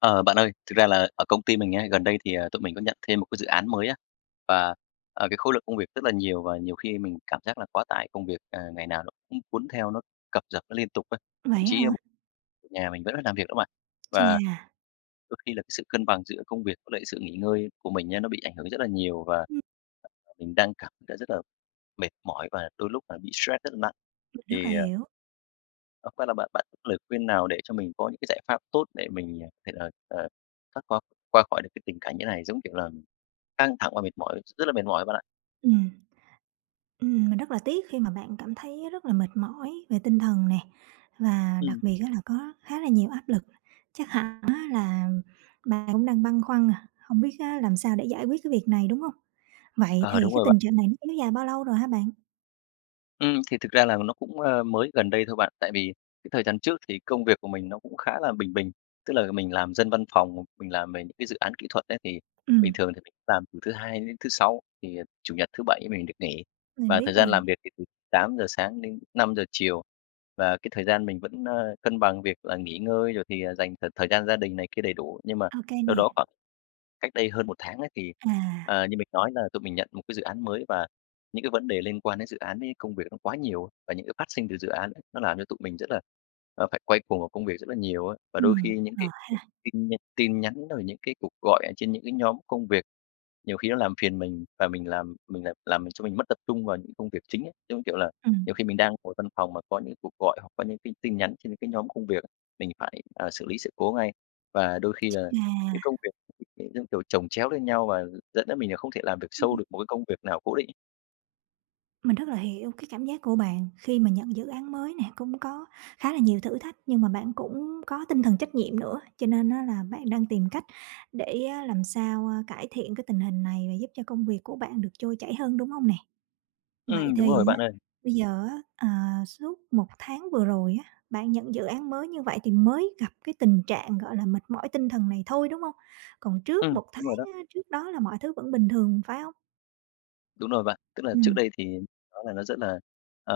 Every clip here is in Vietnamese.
Ờ, bạn ơi, thực ra là ở công ty mình á, gần đây thì, à, tụi mình có nhận thêm một cái dự án mới á. Và, à, cái khối lượng công việc rất là nhiều và nhiều khi mình cảm giác là quá tải công việc, à, ngày nào nó cũng cuốn theo nó cập rập nó liên tục á, thậm Vậy á chí, a, m hả? về nhà mình vẫn phải làm việc đó bạn. Và Chà. đôi khi là cái sự cân bằng giữa công việc với lại sự nghỉ ngơi của mình á nó bị ảnh hưởng rất là nhiều, và Ừm. [unintelligible] mình đang cảm thấy rất là mệt mỏi và đôi lúc là bị stress rất là nặng. Mình rất là Thì à hiểu. Ờ, qua là bạn bạn [unintelligible] lời khuyên nào để cho mình có những cái giải pháp tốt để mình thể, ờ, ờ, thoát qua qua khỏi được cái tình cảnh như này? Giống kiểu là, căng thẳng và mệt mỏi, rất là mệt mỏi bạn ạ. Ừm. Ừm, mình rất là tiếc khi mà bạn cảm thấy rất là mệt mỏi về tinh thần nè, và đặc Ừm. biệt á là có khá là nhiều áp lực. Chắc hẳn á là bạn cũng đang băn khoăn, à, không biết á làm sao để giải quyết cái việc này, đúng hông? Vậy Ờ, thì đúng cái rồi bạn. tình trạng này nó kéo dài bao lâu rồi hả bạn? Ừm, thì thực ra là nó cũng, ờ, mới gần đây thôi bạn, tại vì cái thời gian trước thì công việc của mình nó cũng khá là bình bình, tức là mình làm dân văn phòng, mình làm về những cái dự án kỹ thuật ấy thì bình Ừm. thường thì mình làm từ thứ Hai đến thứ Sáu, thì, à, Chủ nhật, thứ Bảy mình được nghỉ. Mình Và thời biết gian rồi. làm việc thì từ 8:00 sáng đến 5:00 chiều, và cái thời gian mình vẫn, ơ, cân bằng việc là nghỉ ngơi rồi thì, à, dành thời thời gian gia đình này kia đầy đủ. Nhưng mà Ô kê đâu đó nè. khoảng cách đây hơn 1 tháng á thì, À. ờ, như mình nói là tụi mình nhận một cái dự án mới và những cái vấn đề liên quan đến dự án ấy công việc nó quá nhiều, và những cái phát sinh từ dự án [unintelligible] nó làm cho tụi mình rất là, ờ, phải quay cuồng vào công việc rất là nhiều á. Và đôi Ừm, khi những cái ờ ha. tin nh tin nhắn rồi những cái cuộc gọi ở trên những cái nhóm công việc nhiều khi nó làm phiền mình, và mình làm mình làm làm mình cho mình mất tập trung vào những công việc chính ấy. Giống như, kiểu là, Ừm. nhiều khi mình đang ngồi văn phòng mà có những cuộc gọi hoặc có những cái tin nhắn trên những cái nhóm công việc á, mình phải, à, xử lý sự cố ngay. Và đôi khi Ch là cái à. công việc [unintelligible] giống kiểu, chồng chéo lên nhau và dẫn đến mình là không thể làm việc sâu Ừm. được một cái công việc nào cố định. Mình rất là hiểu cái cảm giác của bạn khi mà nhận dự án mới nè, cũng có khá là nhiều thử thách nhưng mà bạn cũng có tinh thần trách nhiệm nữa. Cho nên á là bạn đang tìm cách để á làm sao, ơ, cải thiện cái tình hình này và giúp cho công việc của bạn được trôi chảy hơn, đúng hông nè? Vậy Ừm, đúng thì rồi á, bạn ơi. bây giờ á, à, suốt 1 tháng vừa rồi á, bạn nhận dự án mới như vậy thì mới gặp cái tình trạng, gọi là, mệt mỏi tinh thần này thôi, đúng hông? Còn trước Ừm, 1 đúng rồi đó. tháng á, trước đó là mọi thứ vẫn bình thường phải hông? Đúng rồi bạn. Tức là trước Ừm. đây thì nó là nó rất là, ờ,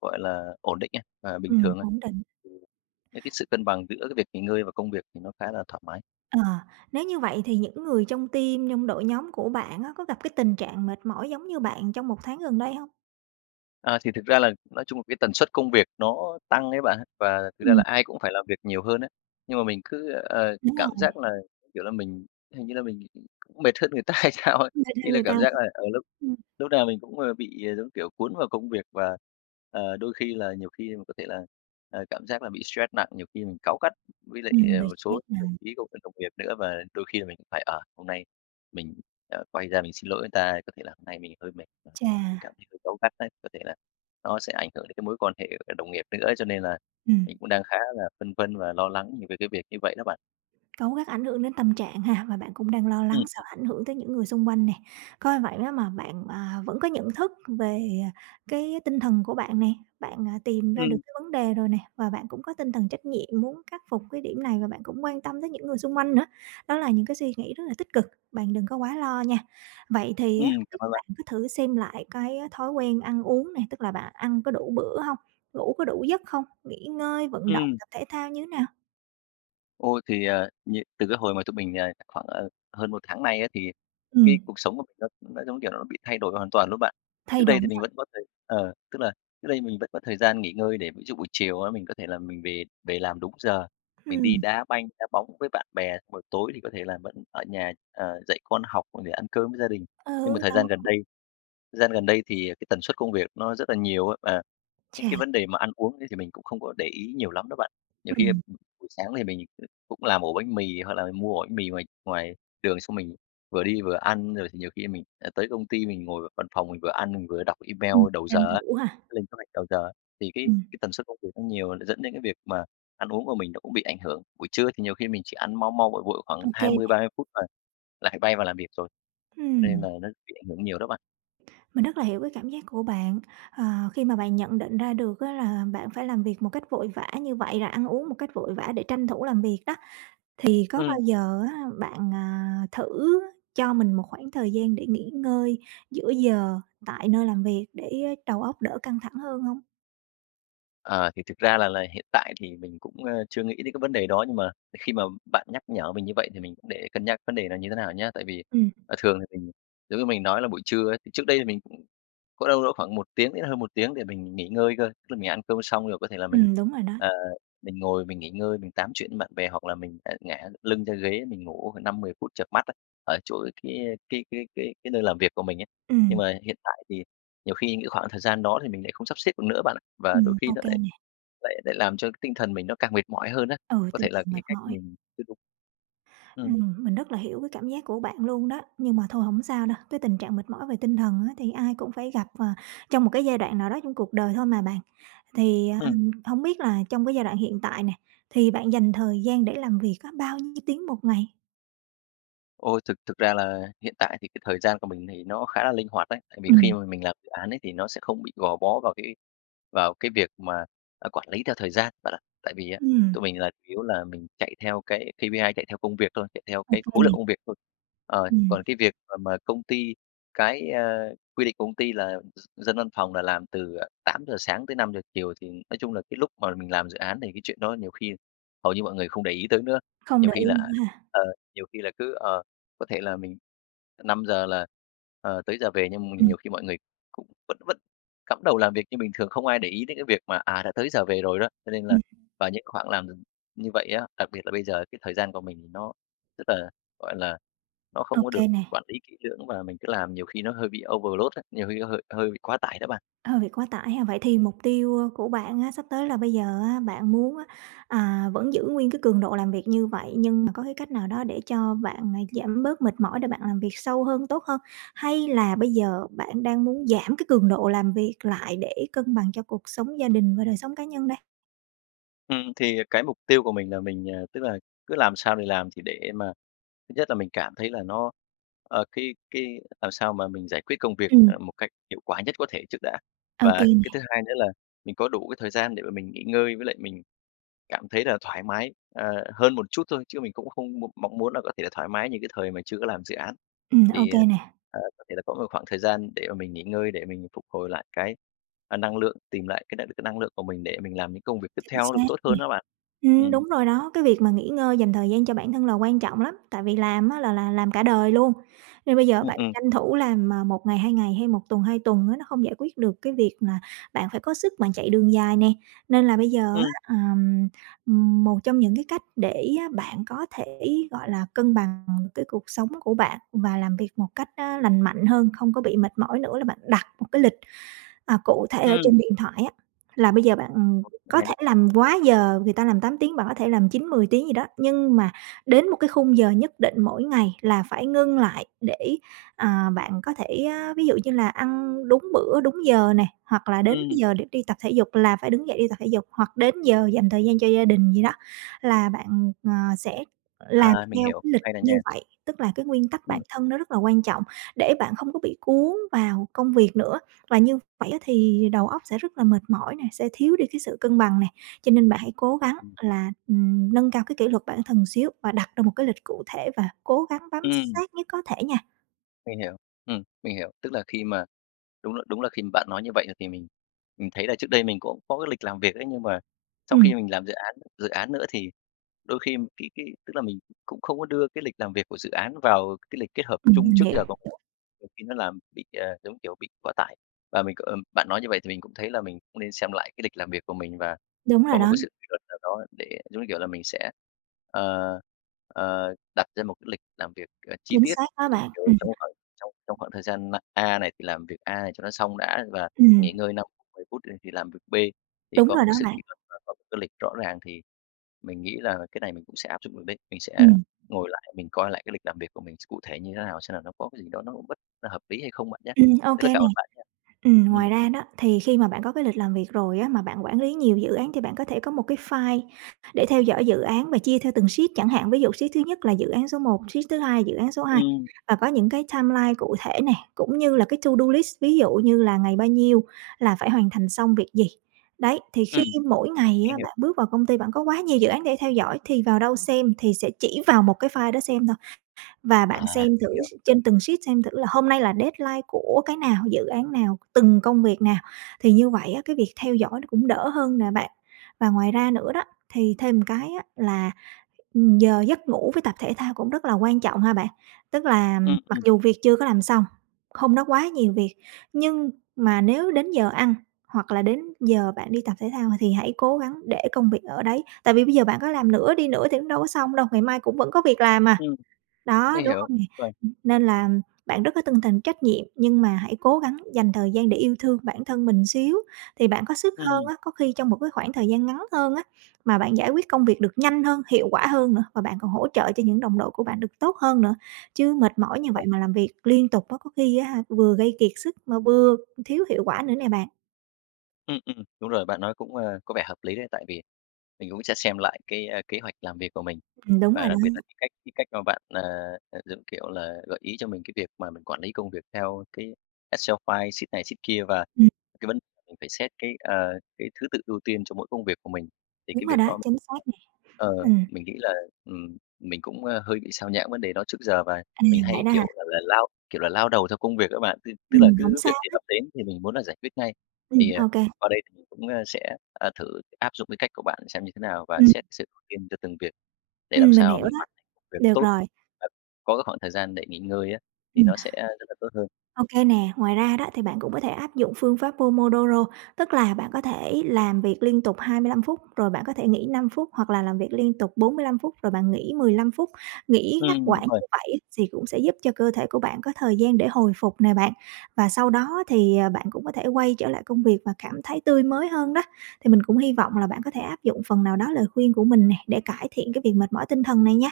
gọi là, ổn định ấy, và bình Ừm, thường á. ổn định. Cái cái sự cân bằng giữa cái việc nghỉ ngơi và công việc thì nó khá là thoải mái. Ờ, nếu như vậy thì những người trong team, trong đội nhóm của bạn á, có gặp cái tình trạng mệt mỏi giống như bạn trong 1 tháng gần đây hông? À, thì thực ra là nói chung là cái tần suất công việc nó tăng ấy bạn, và thực ra Ừm. là ai cũng phải làm việc nhiều hơn á. Nhưng mà mình cứ, ờ, Đúng cảm rồi. giác là, kiểu là, mình hình như là mình cũng mệt hơn người ta hay sao ấy? Mệt Ý hơn là người ta cảm hả? giác là, ờ, lúc Ừm. lúc nào mình cũng, ờ, bị giống kiểu cuốn vào công việc, và, ờ, đôi khi là nhiều khi mà có thể là, ờ, cảm giác là bị stress nặng, nhiều khi mình cáu gắt với lại, Ừm, ờ, bị một số stress các đồng nặng. chí [unintelligible] đồng nghiệp nữa. Và đôi khi là mình cũng phải, ờ, hôm nay mình, ờ, quay ra mình xin lỗi người ta, có thể là hôm nay mình hơi mệt và Chà! cảm thấy hơi cáu gắt ấy. Có thể là nó sẽ ảnh hưởng đến cái mối quan hệ, ờ, đồng nghiệp nữa ấy, cho nên là Ừm. mình cũng đang khá là phân vân và lo lắng nh về cái việc như vậy đó bạn. Cáu gắt ảnh hưởng đến tâm trạng ha? Và bạn cũng đang lo lắng sợ Ừm. ảnh hưởng tới những người xung quanh nè. Coi vậy á mà bạn, à, vẫn có nhận thức về, à, cái tinh thần của bạn nè, bạn, à, tìm ra được Ừm. cái vấn đề rồi nè, và bạn cũng có tinh thần trách nhiệm muốn khắc phục cái điểm này, và bạn cũng quan tâm tới những người xung quanh nữa. Đó là những cái suy nghĩ rất là tích cực, bạn đừng có quá lo nha. Vậy thì Ừm, á, hông cảm biết ơn bạn. bạn có thử xem lại cái, a, thói quen ăn uống nè, tức là bạn ăn có đủ bữa hông? Ngủ có đủ giấc không? Nghỉ ngơi, vận động, Ừm. tập thể thao như thế nào? Ôi, thì, ờ, nh từ cái hồi mà tụi mình, ờ, khoảng, à, hơn 1 tháng nay á, thì cái Ừm. cuộc sống của mình nó nó, giống kiểu, nó bị thay đổi hoàn toàn luôn bạn. Trước Thay đây đổi thì mình à? vẫn có thời ờ, tức là trước đây mình vẫn có thời gian nghỉ ngơi, để ví dụ buổi chiều á, mình có thể là mình về về làm đúng giờ, mình đi Ừm. đá banh, đá bóng với bạn bè, xong rồi tối thì có thể là vẫn ở nhà, ờ, dạy con học và để ăn cơm với gia đình. Nhưng mà Ừ, thời đó. gian gần đây thời gian gần đây thì, à, cái tần suất công việc nó rất là nhiều á, và những cái Chà. vấn đề mà ăn uống ấy, thì mình cũng không có để ý nhiều lắm đó bạn. Nhiều khi, a, Ừm. ừm, buổi sáng thì mình, ừ, cũng làm ổ bánh mì, hoặc là mua ổ bánh mì ngoài ngoài đường, xong mình vừa đi vừa ăn. Rồi thì nhiều khi mình sẽ tới công ty, mình ngồi ở văn phòng mình vừa ăn mình vừa đọc email Ừm, đầu tranh giờ á, thủ ha? lên kế hoạch đầu giờ á. Thì cái Ừm. cái tần suất công việc nó nhiều, nó dẫn đến cái việc mà ăn uống của mình nó cũng bị ảnh hưởng, buổi trưa thì nhiều khi mình chỉ ăn mau mau, vội vội khoảng Ok hai mươi nè. ba mươi phút là lại bay vào làm việc rồi, cho nên Ừm. là nó bị ảnh hưởng nhiều đó bạn. Mình rất là hiểu cái cảm giác của bạn, ờ, khi mà bạn nhận định ra được á là bạn phải làm việc một cách vội vã như vậy, rồi ăn uống một cách vội vã để tranh thủ làm việc đó, thì có Ừm. bao giờ á bạn, à, thử cho mình 1 khoảng thời gian để nghỉ ngơi giữa giờ tại nơi làm việc để, ơ, đầu óc đỡ căng thẳng hơn hông? Ờ, thì thực ra là là hiện tại thì mình cũng, ơ, chưa nghĩ đến cái vấn đề đó, nhưng mà khi mà bạn nhắc nhở mình như vậy, thì mình cũng để cân nhắc vấn đề này như thế nào nhá. Tại vì, Ừm. ờ, thường thì mình giống như mình nói là buổi trưa ấy, thì trước đây thì mình cũng có đâu đó khoảng 1 tiếng đến hơn 1 tiếng để mình nghỉ ngơi cơ. Tức là mình ăn cơm xong rồi có thể là mình, Ừm, đúng rồi đó. ờ, mình ngồi mình nghỉ ngơi, mình tám chuyện với bạn bè hoặc là mình lại ngả được lưng ra ghế mình ngủ khoảng 5-10 phút chợp mắt á, ở chỗ cái, ơ, cái cái cái cái nơi làm việc của mình ấy. Nhưng Ừm. mà hiện tại thì nhiều khi những khoảng thời gian đó thì mình lại không sắp xếp được nữa bạn ạ. Và đôi Ừm, khi nó OK lại nè. lại lại làm cho tinh thần mình nó càng mệt mỏi hơn á, Ừ, có tinh thể là thần mệt cái cách mỏi. mình chưa đúng. Ừm. Ừm, mình rất là hiểu cái cảm giác của bạn luôn đó, nhưng mà thôi hổng sao đâu, cái tình trạng mệt mỏi về tinh thần á thì ai cũng phải gặp, ờ, trong 1 cái giai đoạn nào đó trong cuộc đời thôi mà bạn. Thì, à, Ừm. hổng biết là trong cái giai đoạn hiện tại nè, thì bạn dành thời gian để làm việc á bao nhiêu tiếng 1 ngày? Ôi, thực thực ra là hiện tại thì cái thời gian của mình thì nó khá là linh hoạt ấy. Tại vì khi Ừm. mà mình làm dự án ấy, thì nó sẽ không bị gò bó vào cái vào cái việc mà, à, quản lý theo thời gian bạn ạ. Tại vì á, Ừm. tụi mình là chủ yếu là mình chạy theo cái KPI, chạy theo công việc thôi, chạy theo Ô cái khối lượng kê. công việc thôi. Ờ, Ừm. còn cái việc mà mà công ty cái, ơ, quy định của công ty là d dân văn phòng là làm từ, à, 8:00-17:00, thì nói chung là cái lúc mà mình làm dự án thì cái chuyện đó nhiều khi hầu như mọi người không để ý tới nữa. Không Nhiều để khi ý là, nữa à, ha? ờ, nhiều khi là cứ ờ, có thể là mình, ờ, 5:00 là, ờ, tới giờ về, nhưng m Ừm. nhiều khi mọi người cũng vẫn vẫn cắm đầu làm việc như bình thường, không ai để ý đến cái việc mà, à, đã tới giờ về rồi đó. Cho nên là Ừm. vào những khoảng làm [unintelligible] như vậy á, đặc biệt là bây giờ cái thời gian của mình thì nó rất là, gọi là, nó không có được OK nè! quản lý kỹ lưỡng, và mình cứ làm nhiều khi nó hơi bị overload á, nhiều khi nó hơi hơi bị quá tải đó bạn. Ờ, việc quá tải ha. Vậy thì mục tiêu, ơ, của bạn á, sắp tới là bây giờ á bạn muốn á, à, vẫn giữ nguyên cái cường độ làm việc như vậy, nhưng mà có cái cách nào đó để cho bạn, à, giảm bớt mệt mỏi để bạn làm việc sâu hơn, tốt hơn? Hay là bây giờ bạn đang muốn giảm cái cường độ làm việc lại để cân bằng cho cuộc sống gia đình và đời sống cá nhân đây? Ừm, thì, à, cái mục tiêu của mình là mình, à, tức là cứ làm sao thì làm, thì để mà thứ nhất là mình cảm thấy là nó ờ, cái cái làm sao mà mình giải quyết công việc, Ừm. à, một cách hiệu quả nhất có thể trước đã. Ô kê Và cái nè. thứ hai nữa là mình có đủ cái thời gian để mà mình nghỉ ngơi với lại mình cảm thấy là thoải mái, ờ, hơn một chút thôi, chứ mình cũng không mô mong muốn là có thể là thoải mái như cái thời mà chưa có làm dự án. Ừm, ô Thì, kê ờ, nè! ờ, có thể là có một khoảng thời gian để mà mình nghỉ ngơi để mình phục hồi lại cái, a, năng lượng, tìm lại cái n cái năng lượng của mình để mình làm những công việc tiếp Chính theo nó được xác tốt nè. hơn đó bạn. Ừm, Ừm. đúng rồi đó, cái việc mà nghỉ ngơi, dành thời gian cho bản thân là quan trọng lắm. Tại vì làm á là là làm cả đời luôn, nên bây giờ Ừm, bạn ừm. tranh thủ làm, à, 1 ngày, 2 ngày hay 1 tuần, 2 tuần á, nó không giải quyết được cái việc là bạn phải có sức bạn chạy đường dài nè. Nên là bây giờ Ừm. á, ờm, ừm, một trong những cái cách để bạn có thể, gọi là, cân bằng cái cuộc sống của bạn và làm việc một cách, á, lành mạnh hơn, không có bị mệt mỏi nữa là bạn đặt một cái lịch, à, cụ thể ở Ừm. trên điện thoại á. Là bây giờ bạn Ô, cũng có hay thể đấy! làm quá giờ, người ta làm 8 tiếng, bạn có thể làm 9-10 tiếng gì đó. Nhưng mà đến một cái khung giờ nhất định mỗi ngày là phải ngưng lại để, à, bạn có thể, á, ví dụ như là ăn đúng bữa, đúng giờ nè, hoặc là đến cái Ừm. giờ để đi tập thể dục là phải đứng dậy đi tập thể dục, hoặc đến giờ dành thời gian cho gia đình gì đó là bạn, ờ, sẽ làm À, mình theo hiểu cái cái lịch này rồi như nha. vậy. Tức là cái nguyên tắc bản Ừm. thân nó rất là quan trọng, để bạn không có bị cuốn vào công việc nữa, và như vậy á thì đầu óc sẽ rất là mệt mỏi nè, sẽ thiếu đi cái sự cân bằng nè. Cho nên bạn hãy cố gắng Ừm. là, ừm, nâng cao cái kỷ luật bản thân xíu và đặt ra một cái lịch cụ thể và cố gắng bám Ừm. sát nhất có thể nha. Mình hiểu, ừm, mình hiểu. Tức là khi mà, đúng là đúng là khi mà bạn nói như vậy, ờ, thì mình mình thấy là trước đây mình cũng có cái lịch làm việc ấy. Nhưng mà sau Ừm. khi mình làm dự án dự án nữa thì đôi khi m cái cái, tức là mình cũng không có đưa cái lịch làm việc của dự án vào cái lịch kết hợp Ừm, chung mình trước hiểu. giờ của mình, nhiều khi nó làm bị, à, giống như kiểu bị quá tải. Và mình có, ờm bạn nói như vậy thì mình cũng thấy là mình cũng nên xem lại cái lịch làm việc của mình và Đúng có rồi một đó. cái sự kỷ luật nào đó để giống như kiểu là mình sẽ, ờ, ờ, đặt ra một cái lịch làm việc, ờ, chi Chính tiết xác đó [unintelligible] bạn. trong Ừm. trong cái khoảng trong trong khoảng thời gian, ơ, A này thì làm việc A này cho nó xong đã và Ừm. nghỉ ngơi 5 phút, 10 phút, ừ, thì làm việc B. Thì Đúng có rồi một đó cái sự bạn. kỷ luật và có một cái lịch rõ ràng thì mình nghĩ là cái này mình cũng sẽ áp dụng được đấy. Mình sẽ Ừm. ngồi lại mình coi lại cái lịch làm việc của mình x cụ thể như thế nào, xem là nó có cái gì đó nó bất hợp lý hay không bạn nhá. Ừm, OK Rất là cảm nè. ơn bạn nha. Ừm, Ừm. ngoài ra đó thì khi mà bạn có cái lịch làm việc rồi á, mà bạn quản lý nhiều dự án thì bạn có thể có một cái file để theo dõi dự án và chia theo từng sheet chẳng hạn. Ví dụ sheet thứ nhất là dự án số 1, sheet thứ 2 dự án số 2 Ừm. và có những cái timeline cụ thể nè, cũng như là cái to do list. Ví dụ như là ngày bao nhiêu là phải hoàn thành xong việc gì. Đấy, thì khi Ừm, mỗi ngày mình á, hiểu. bạn bước vào công ty bạn có quá nhiều dự án để theo dõi thì vào đâu xem? Thì sẽ chỉ vào một cái file đó xem thôi. Và bạn À! xem thử Hiểu. s trên từng sheet xem thử là hôm nay là deadline của cái nào, dự án nào, từng công việc nào, thì như vậy á, cái việc theo dõi nó cũng đỡ hơn nè bạn. Và ngoài ra nữa đó thì thêm một cái á là, ừm, giờ giấc ngủ với tập thể thao cũng rất là quan trọng ha bạn. Tức là, ừm, Ừm, mặc ừm. dù việc chưa có làm xong, hôm đó quá nhiều việc, nhưng mà nếu đến giờ ăn hoặc là đến giờ bạn đi tập thể thao, ờ, thì hãy cố gắng để công việc ở đấy. Tại vì bây giờ bạn có làm nữa đi nữa thì cũng đâu có xong đâu, ngày mai cũng vẫn có việc làm mà, Ừm, đó, mình đúng hiểu, hông nè? ờ. Ừm, nên là bạn rất có tinh thần trách nhiệm, nhưng mà hãy cố gắng dành thời gian để yêu thương bản thân mình một xíu thì bạn có sức hơn Ừm. á. Có khi trong một cái khoảng thời gian ngắn hơn á mà bạn giải quyết công việc được nhanh hơn, hiệu quả hơn nữa và bạn còn hỗ trợ cho những đồng đội của bạn được tốt hơn nữa. Chứ mệt mỏi Chắc như vậy rồi. mà làm việc liên tục á, có khi á hả, vừa gây kiệt sức mà vừa thiếu hiệu quả nữa nè bạn. Ừm, ừm, đúng rồi, bạn nói cũng, à, có vẻ hợp lý đấy, tại vì mình cũng sẽ xem lại cái, a, kế hoạch làm việc của mình. Ừm, đúng Và rồi đặc biệt là đó. cái cách cái cách mà bạn, à, à, giống kiểu là, gợi ý cho mình cái việc mà mình quản lý công việc theo cái excel file sheet này sheet kia và Ừm. cái vấn mình phải xét cái, ờ, cái thứ tự ưu tiên cho mỗi công việc của mình. Thì Đúng cái rồi việc đó, đó chính xác nè, ờ, ừm. mình nghĩ là, ừm, mình cũng, a, hơi bị sao nhãng vấn đề đó trước giờ và À, mình vậy hay, đó hả? kiểu, gọi là lao, kiểu, là lao đầu theo công việc á bạn, tức tức là Ừm, hổng cứ việc sao gì hết. ập đến thì mình muốn là giải quyết ngay. Thì, Ừm, ờ, OK. qua đây thì mình cũng, a, sẽ, ờ, thử áp dụng cái cách của bạn xem như thế nào và Ừm. xét sự ưu tiên cho từng việc để làm Ừm, mình sao hiểu mình đó, hoàn thành công việc được tốt, rồi. và có cái khoảng thời gian để nghỉ ngơi á, thì Ừm. nó sẽ rất là tốt hơn. OK nè, ngoài ra đó, thì bạn cũng có thể áp dụng phương pháp Pomodoro, tức là bạn có thể làm việc liên tục 25 phút, rồi bạn có thể nghỉ 5 phút, hoặc là làm việc liên tục 45 phút rồi bạn nghỉ 15 phút. Nghỉ ngắt Ừm, quãng đúng rồi. như vậy ấy thì cũng sẽ giúp cho cơ thể của bạn có thời gian để hồi phục nè bạn, và sau đó thì, ờ, bạn cũng có thể quay trở lại công việc và cảm thấy tươi mới hơn đó. Thì mình cũng hy vọng là bạn có thể áp dụng phần nào đó lời khuyên của mình nè, để cải thiện cái việc mệt mỏi tinh thần này nha.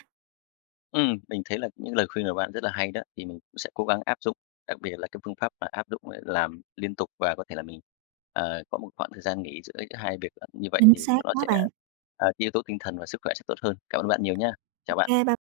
Ừm, mình thấy là [unintelligible] những lời khuyên của bạn rất là hay đó, thì mình cũng sẽ cố gắng áp dụng, đặc biệt là cái phương pháp mà áp dụng ấy làm liên tục và có thể là mình, ờ, có 1 khoảng thời gian nghỉ giữa ấy 2 việc, ờ, như vậy Chính thì xác có nó quá sẽ, bạn. à, cái yếu tố tinh thần và sức khỏe sẽ tốt hơn. Cảm ơn bạn nhiều nhá. Chào bạn. OK bye!